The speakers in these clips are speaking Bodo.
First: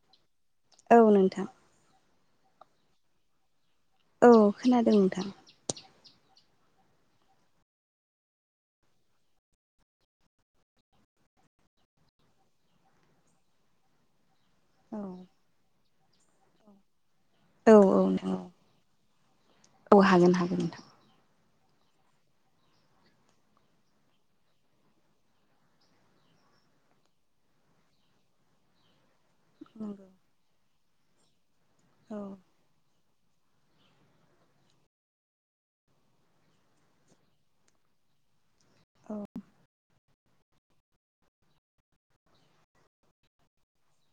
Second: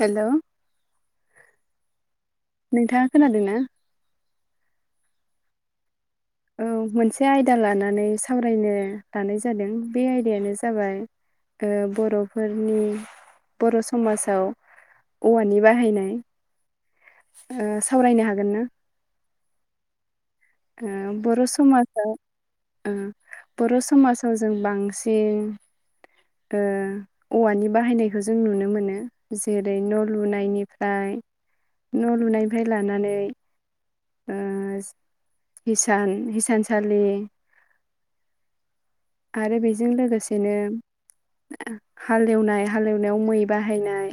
हेल' औ नोंथां नोंथाङा खोनादों ना? औ खोनादों नोंथां। औ मोनसे आयदा लानानै सावरायनो लानाय जादों बे आयदायानो जाबाय ओ बर'फोरनि बर' समाजाव औ औवानि बाहायनाय। ओ औ सावरायनो औ औ हागोन ना? औ हागोन हागोन। ओ नोंथां बर' समाजा ओ बर' समाजाव जों बांसिन ओ औवानि बाहायनायखौ जों नुनो मोनो। जेरै न' लुनायनिफ्राय न' औ लुनायनिफ्राय लानानै ओ हिसान हिसानसालि औ आरो बेजों लोगोसेनो हाल एवनाय हाल एवनायाव मै बाहायनाय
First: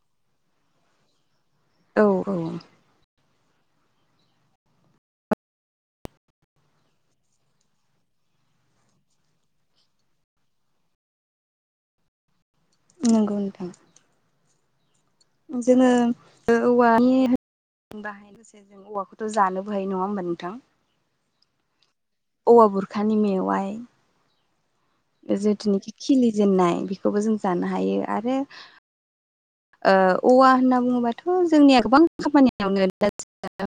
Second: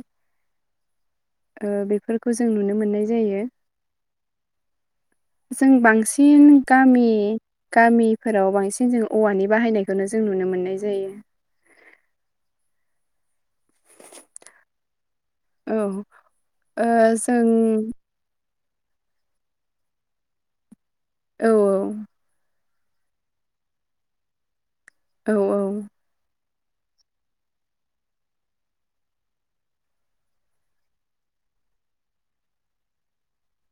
ओ औ बेफोरखौ औ जों नुनो मोननाय जायो। जों बांसिन गामि गामिफोराव बांसिन जों औवानि बाहायनायखौनो जों नुनो मोननाय जायो। नंगौ नोंथां। औ जोङो ओ औवानि बाहायनोसै जों औवाखौथ' जानोबो हायो नङा होमबा नोंथां। औ औ औवा बुरखानि मेवाइ औ जिथुनिखि औ खिलि जेननाय बेखौबो जों जानो हायो आरो ओ औवा होनना बुङोबाथ' जोंनिया गोबां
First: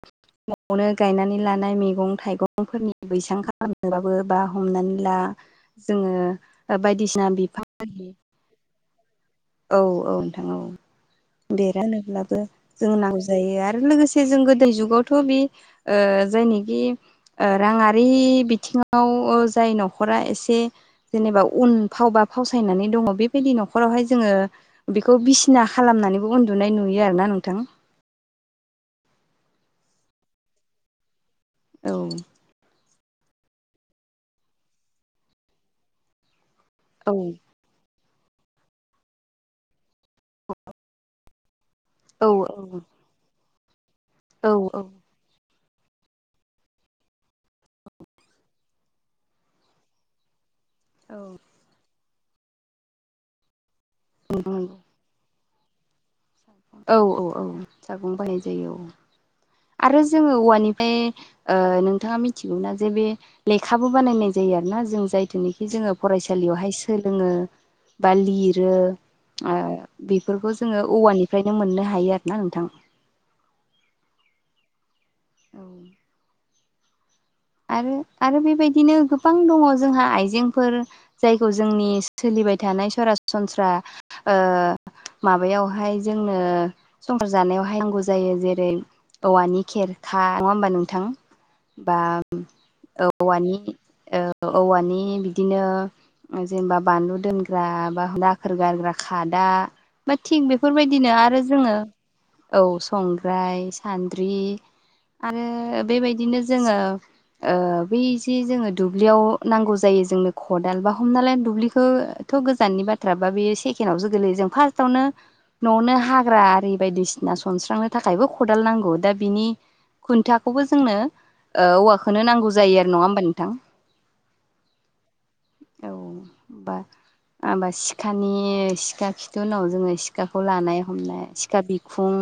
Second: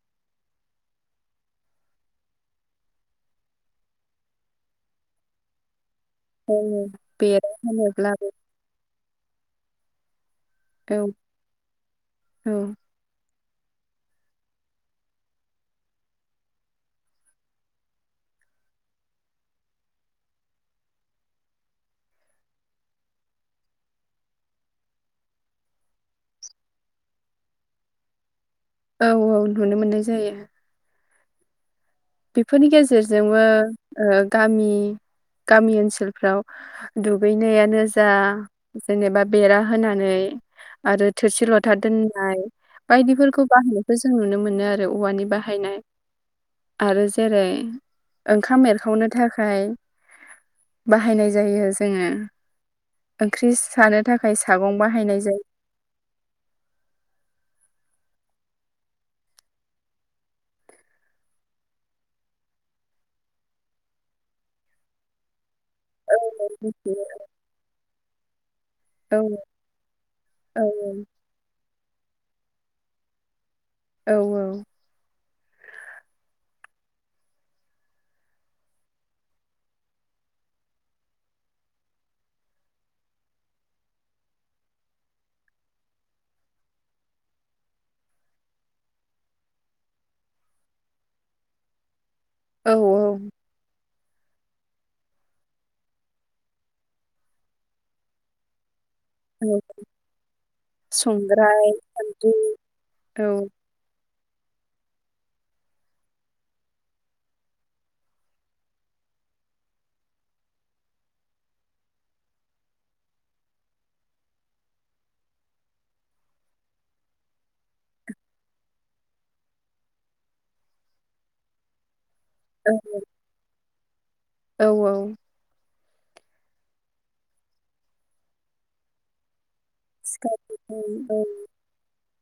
[unintelligible] न'आवनो गायनानै लानाय मैगं थाइगंफोरनि बैसां खालामबाबो बा हमनानै ला जोङो औ बायदिसिना बेरा बिफांनि होनोब्लाबो औ औ नोंथां औ बेरा होनोब्लाबो औ जों नांगौ जायो आरो लोगोसे जों गोदो जुगावथ' बे ओ जायनिखि ओ राङारि बिथिङाव जाय न'खरा एसे जेनेबा उन फाव बा फावसायनानै दङ बेबायदि न'खरावहाय जोङो बेखौ बिसिना खालामनानैबो उनदुनाय नुयो आरोना नोंथां। औ औ नुनो मोननाय जायो। औ। बिफोरनि गेजेरजोंबो ओ गामि गामि ओनसोलफ्राव औ दुगैनायानो जा जेनेबा बेरा होनानै आरो थोरसि लथ था औ दोननाय बायदिफोरखौ बाहायनायखौ जों नुनो औ मोनो औ आरो औवानि बाहायनाय। आरो जेरै ओंखाम एरखावनो थाखाय बाहायनाय जायो जोङो ओंख्रि सानो थाखाय नंगौ नंगौ सागं बाहायनाय जाय औ औ औ। सागं बाहाय जायो औ। आरो जोंङो औवानिफाय ओ नोंथांङा मिथिगौ नना जे बे लेखाबो बानायनाय जायो आरोना जों जायथुनिखि जोङो फरायसालियावहाय सोलोङो बा लिरो औ आ बिफोरखौ औ जोंङो औवानिफ्रायनो मोननो हायो आरो ना नोंथां। औ औ। औ। आरो आरो बेबायदिनो गोबां दङ जोंहा आइजेंफोर जायखौ जोंनि सोलिबाय थानाय सरासनस्रा ओ माबायावहाय जोंनो संसार जानायावहाय नांगौ जायो। जेरै औवानि खेरखा नंङा होमबा नोंथां बा औ औवानि ओ औवानि बिदिनो जेनेबा बानलु दोनग्रा बा [unintelligible] खोर गारग्रा खादा औ बा थिग बेफोरबायदिनो आरो संग्राय जोङो सान्द्रि औ औ संग्राय सानद्रि आरो बेबायदिनो जोङो ओ बैजे जोङो दुब्लियाव नांगौ जायो जोंनो खदाल बा हमनालाय दुब्लिखौ थ' गोजाननि बाथ्रा बा बेयो सेकेण्डआवसो गोलैयो जों फार्स्टआवनो न'नो हाग्रा आरि बायदिसिना सनस्रांनो थाखायबो खदाल नांगौ दा बिनि खुन्थाखौबो जोंनो ओ औवाखोनो नांगौ औ जायो आरो। नङा होमबा नोंथां? औ औ। औ हमबा आमबा सिखानि सिखा खिथु उनाव जोङो सिखा सिखाखौ लानाय औ औ हमनाय सिखा बिखुं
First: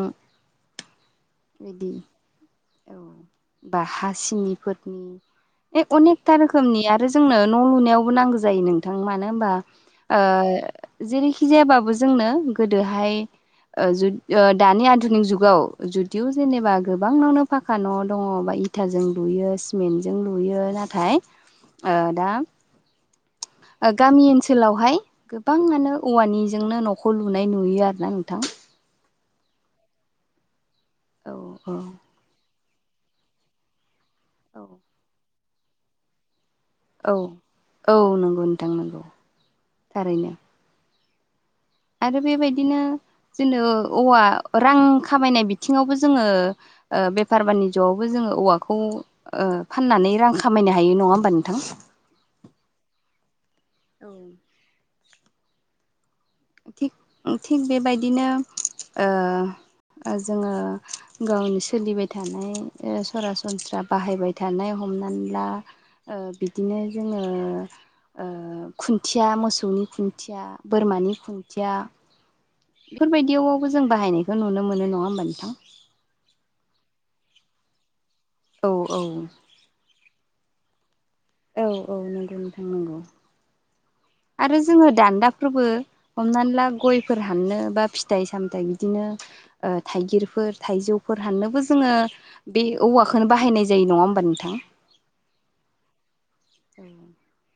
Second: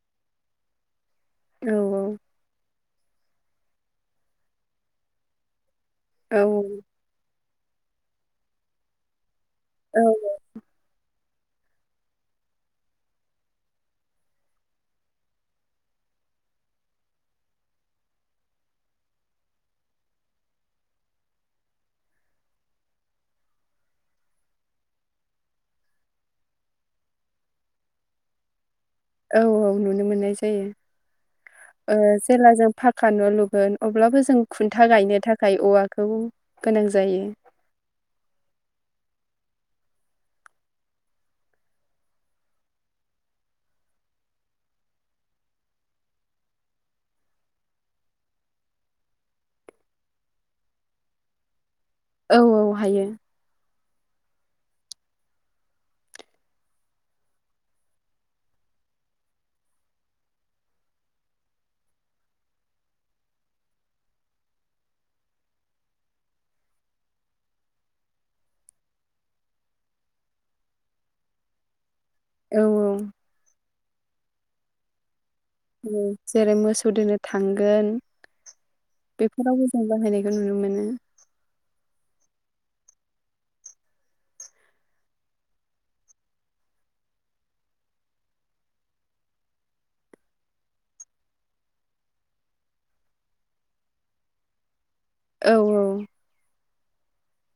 बिदि औ बा हासिनिफोरनि ए अनेकथा औ रोखोमनि आरो जोंनो न' लुनायावबो नांगो जायो नोंथां। मानो होनबा औ ओ जेरैखि जायाबाबो जोंनो गोदोहाय ओ जु ओ दानि आधुनिक जुगाव जुदिअ जेनेबा गोबांनावनो फाखा न' दङ बा इथाजों लुयो सिमेन्टजों लुयो नाथाय ओ दा ओ गामि ओनसोलावहाय गोबांआनो औवानिजोंनो न'खौ लुनाय नुयो आरो ना नोंथां। औ औ नुनो मोननाय जायो। औ ओ जेला जों फा खानन' लुगोन अब्लाबो जों औ खुन्था गायनो थाखाय औवाखौ गोनां औ जायो औ नोंगौ नोंथां नोंगौ थारैनो। आरो बेबायदिनो जेनो औवा रां खामायनाय बिथिङावबो जोङो ओ बेफार बानिज'आवबो जोङो औवाखौ ओ फाननानै रां खामायनो हायो। नंङा होमबा नोंथां? औ औ हायो। औ थिग थिग बेबायदिनो ओ ओ जोङो गावनि सोलिबाय थानाय ओ सरासनस्रा बाहायबाय थानाय हमनानै ला ओ बिदिनो जोङो ओ खुन्थिया मोसौनि खुन्थिया बोरमानि खुन्थिया औ बिफोर बायदियावबाबो जों बाहायनायखो नुनो मोनो। नङा होमबा नोंथां? उम जेरै मोसौ दोनो थांगोन औ औ बेफोरावबो जों बाहायनायखौ नुनो मोनो। औ औ नोंगौनो थांनांगौ। आरो जोंङो दान्दाखौबो हमनानै ला गयफोर हाननो बा फिथाइ-सामथाइ बिदिनो थाइगिरफोर थाइजौफोर हाननोबो जोङो ओ बे औवाखौनो बाहायनाय जायो नङा होमबा नोंथां? औ। [unintelligible]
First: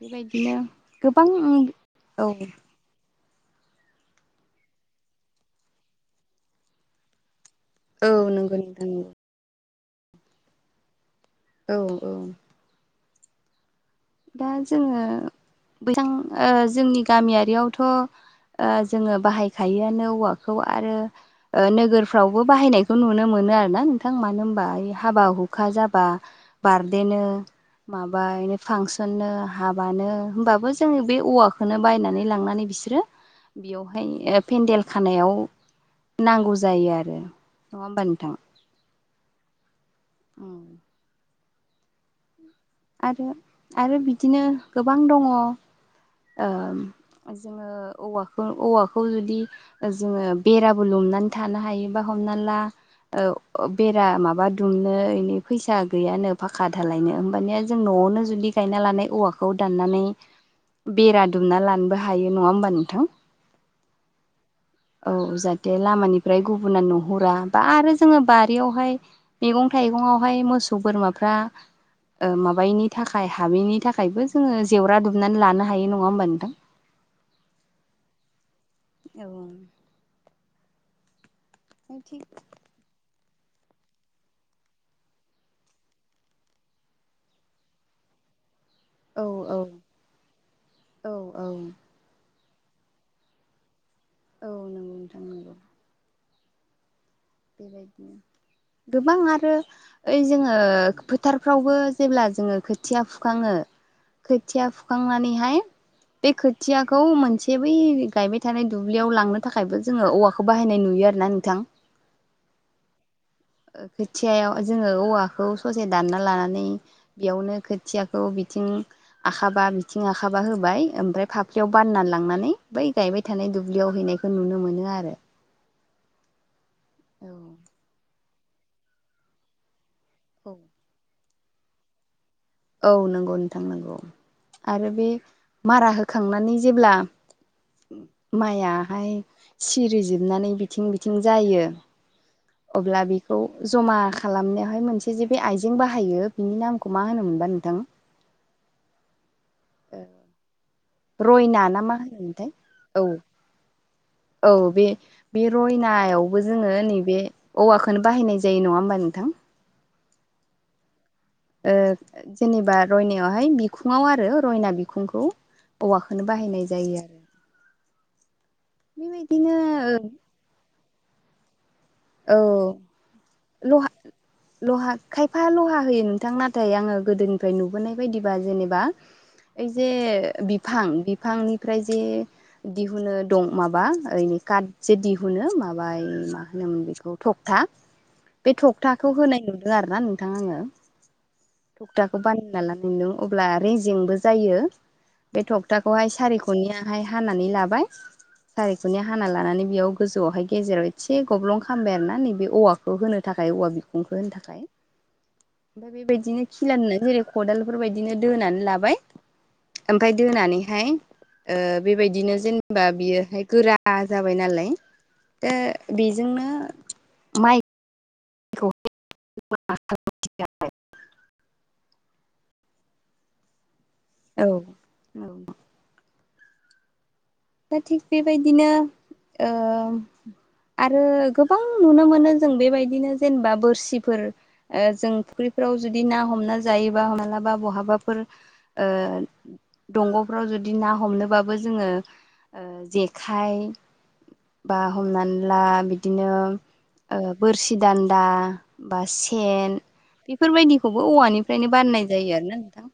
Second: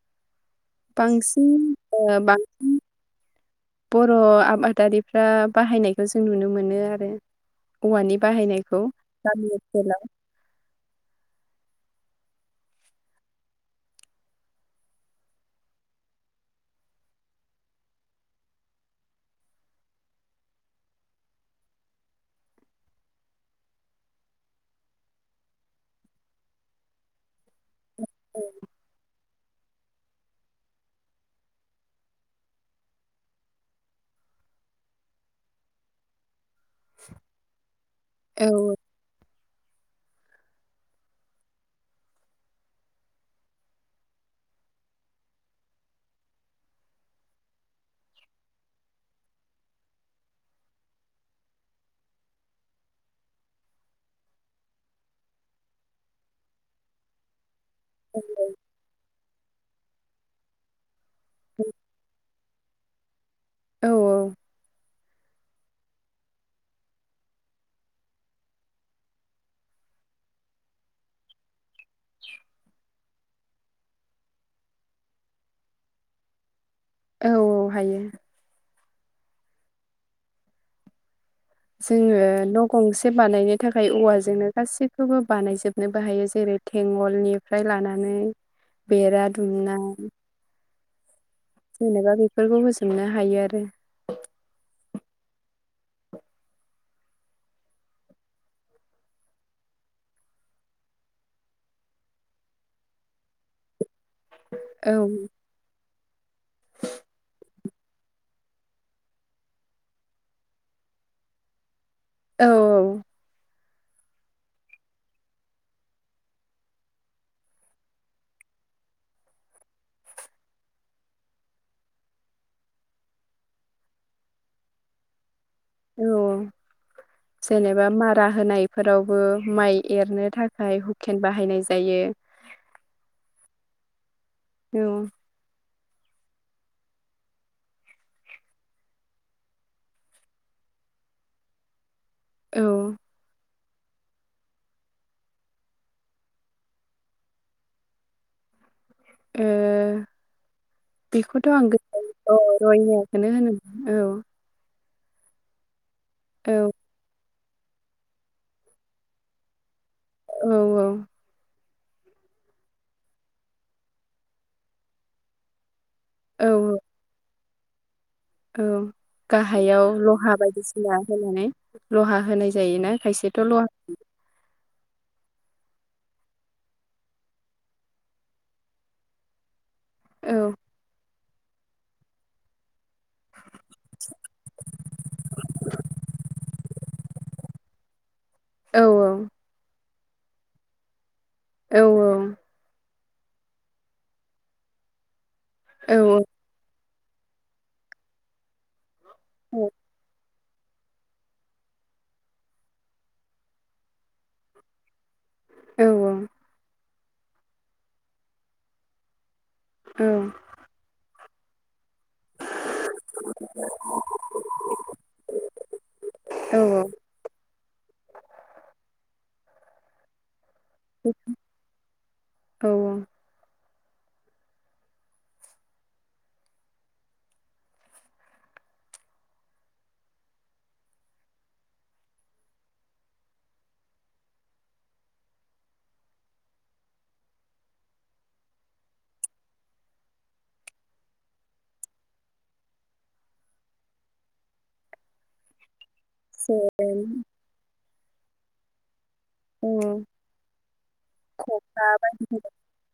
बेबादिनो बांसिन ओ बांसिन बर' आबादारिफ्रा बाहायनायखौ जों नुनो मोनो आ औ औवानि नंगौ बाहायनायखौ नोंथां नंगौ गामि ओनसोलाव औ। दा जोङो बिथां जोंनि गामियारियावथ' जोङो बाहायखायोआनो जों औवाखौ आरो नोगोरफ्रावबो बाहायनायखौ नुनो मोनो आरो ना नोंथां मानो होनबा हाबा हुखा जाबा बारदे नो माबा थिसननो हाबानो होमबाबो जोङो बे औवाखौनो बायनानै लांनानै बिसोरोनो बेयावहाय पेन्देल खानायाववो नांगौ जायो आरो नंङा होमबा नोंथांङा। औ औ। आरो आरो बिदिनो गोबां दङ औ जोङो औवाखौ औवाखौ जुदि जोङो बेराबो लुमनानै थानो हायोबा हमना ला बेरा माबा दुमनो इै फैसा गैयानो फाखा धालायनो होमबानिया माने जों न'आवनो जुदि गायना लानाय औवाखौ दाननानै बेरा दुमना लानोबो हायो। बे नङा होमबा नोंथां। औ औ। औ जाहाथे लामानिफ्राय गुबुना नुहुरा बा आरो जोङो बारियावहायो मैगं थाइगंआवहाय मोसौ बोरमाफ्राबो माबायनि थाखाय हाबैनि थाखायबो जोङो जेवरा दुबनानै लानो हायो नङा होमबा नोंथां। औ औ हायो। ए औ थिग जोङो [unintelligible] गंसे बानायनो थाखाय औवाजोंनो गासैखौबो बानायजोबनोबो हायो जेरै थेंगलनि फ्राय लानानै। औ बेरा औ दुमनाय औ औ। जेनेबा बेफोरखौ होजोबनो हायो आरोखि औ नंगौ नोंथां नंगौ। [unintelligible] गोबां आरो ओइ जोङो फोथारफ्रावबो जेब्ला जोङो खोथिया फुखाङो खोथिया औ फुखांनानैहाय बे खोथियाखौ मोनसे बै गायबाय थानाय दुब्लियाव लांनो थाखायबो जोङो औवाखौ। बेखौ बाहायनाय नुयो आरोना नोंथां। औ। खोथियायाव जोङो औवाखौ ससे दानना लानानैओ बेयावनो खोथियाखौ बिथिं आखाबा बिथिं आखाबा होबाय ओमफ्राय फाफ्लियाव बानना लांनानै बै गायबाय थानायो थानाय दुब्लियाव हैनायखौ नुनो मोनो आरो। औ जेनेबा मारा होनायफोरावबो माइ एरनो थाखाय हुखेन बाहायनाय जायो। औ नंगौ नोंथां नंगौ आरो बे औ मारा होखांनानै जेब्ला माइआहाय सिरिजोबनानै बिथिं बिथिं जायो औ अब्ला बि जमा खालामनायावहाय मोनसे जे बे आइजें बाहायो बिनि नामखौ मा होनोमोन बा नोंथां? ए बेखौथ' आं रयना गो ना मा औ होनोमोनथाय औ रयनाखौनो होनोमोन औ। औ बे बे रयनायावबो औ जोङो नैबे औवाखौनो बाहायनाय जायो नङा होमबा नोंथां। औ औ ओ जेनेबा रयनायावहाय बिखुङाव आरो रयना बिखुंखौ औवाखौनो औ बाहायनाय जायो आरो। औ बेबायदिनो गाहायाव लहा बायदिसिना होनानै लहा औ होनाय जायोना खायसेथ' लहा लहा खायफा लहा होयो नोंथां नाथाय आङो गोदोनिफ्राय नुबोनाय बायदिबा जेनेबा [inaudible] ओइ जे औ बिफां बिफांनिफ्राय जे दिहुनो दं माबा ओरैनो काट जे दिहुनो माबाय होनोमोन बेखौ थखथा बे औ थखथाखौ होनाय नुदों आरो ना नोंथां आङो। औ थखथाखौ बानायना लानायदों अब्ला रेजेंबो जायो बे औ थखथाखौहाय सारिख नियाहाय हानानै लाबाय सारिख'निया हाना लानानै बेयाव गोजौआवहाय गेजेराव एसे गब्लं खालामबाय आरो ना नैबे औवाखौ होनो थाखाय औवा बिखुंखौ होनो थाखाय। औ ओमफ्राय बेबायदिनो खिला होनो जेरै खदालफोरबायदिनो दोनानै लाबाय। औ ओमफ्राय दोनानैहाय ओ बेबायदिनो जेनबा होनबा बियोहाय गोरा जाबाय नालाय दा बेजोंनो औ माइ [unintelligible] [unintelligible] औ औ औ दा थिग बेबायदिनो ओ आरो गोबां नुनो मोनो जों बेबायदिनो जेनेबा बोरसिफोर जों फुख्रिफोराव जुदि ना हमना जायोबा मालाबा बहाबाफोर ओ दंग'फ्राव जुदि ना हमनोबाबो जोङो ओ जेखाय बा हमनानै ला बि बिदिनो बोरसि दान्दा बा सेन बेफोरबायदिखौबो औवानिफ्रायनो बाननाय जायो आरो ना नोंथां।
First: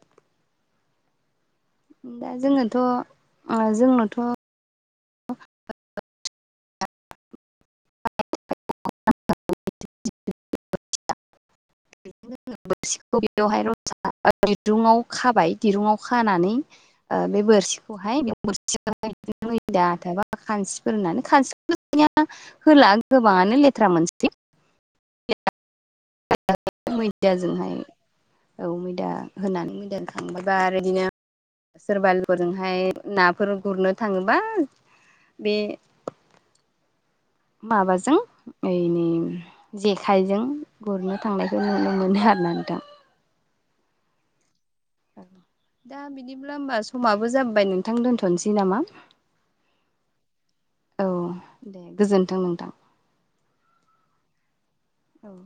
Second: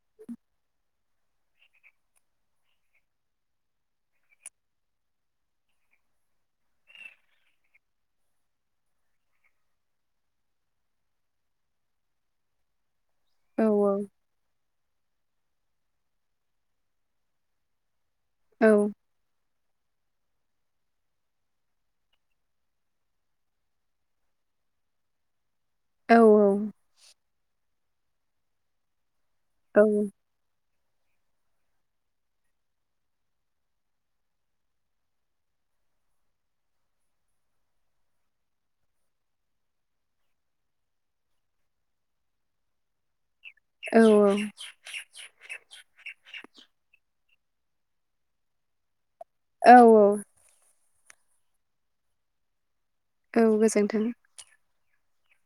दा जोंनोथ' आ जोंनोथ' [unintelligible] [unintelligible] [unintelligible] दिरुंआव खाबाय दिरुुंआव खानानै बे ओ बोरसिखौहाय बे बोरसिखौहाय [unintelligible] [unintelligible] होला गोबाङानो लेथ्रा मोनसै। औ [unintelligible] मैदा होनानै मैदाजों होबाय आरो बिदिनो सोरबारिफोरजोंहाय नाफोर गुरनो थाङोबा बे माबाजों ओ नै जेखाइजों गुरनो थांनायखौ नुनो मोनो आरो ना नोंथां। औ औ दा बिदिब्ला होमबा समाबो जाबाय नोंथां दोनथ'नोसै नामा? औ औ औ दे गोजोन्थों नोंथां। औ गोजोन्थों। औ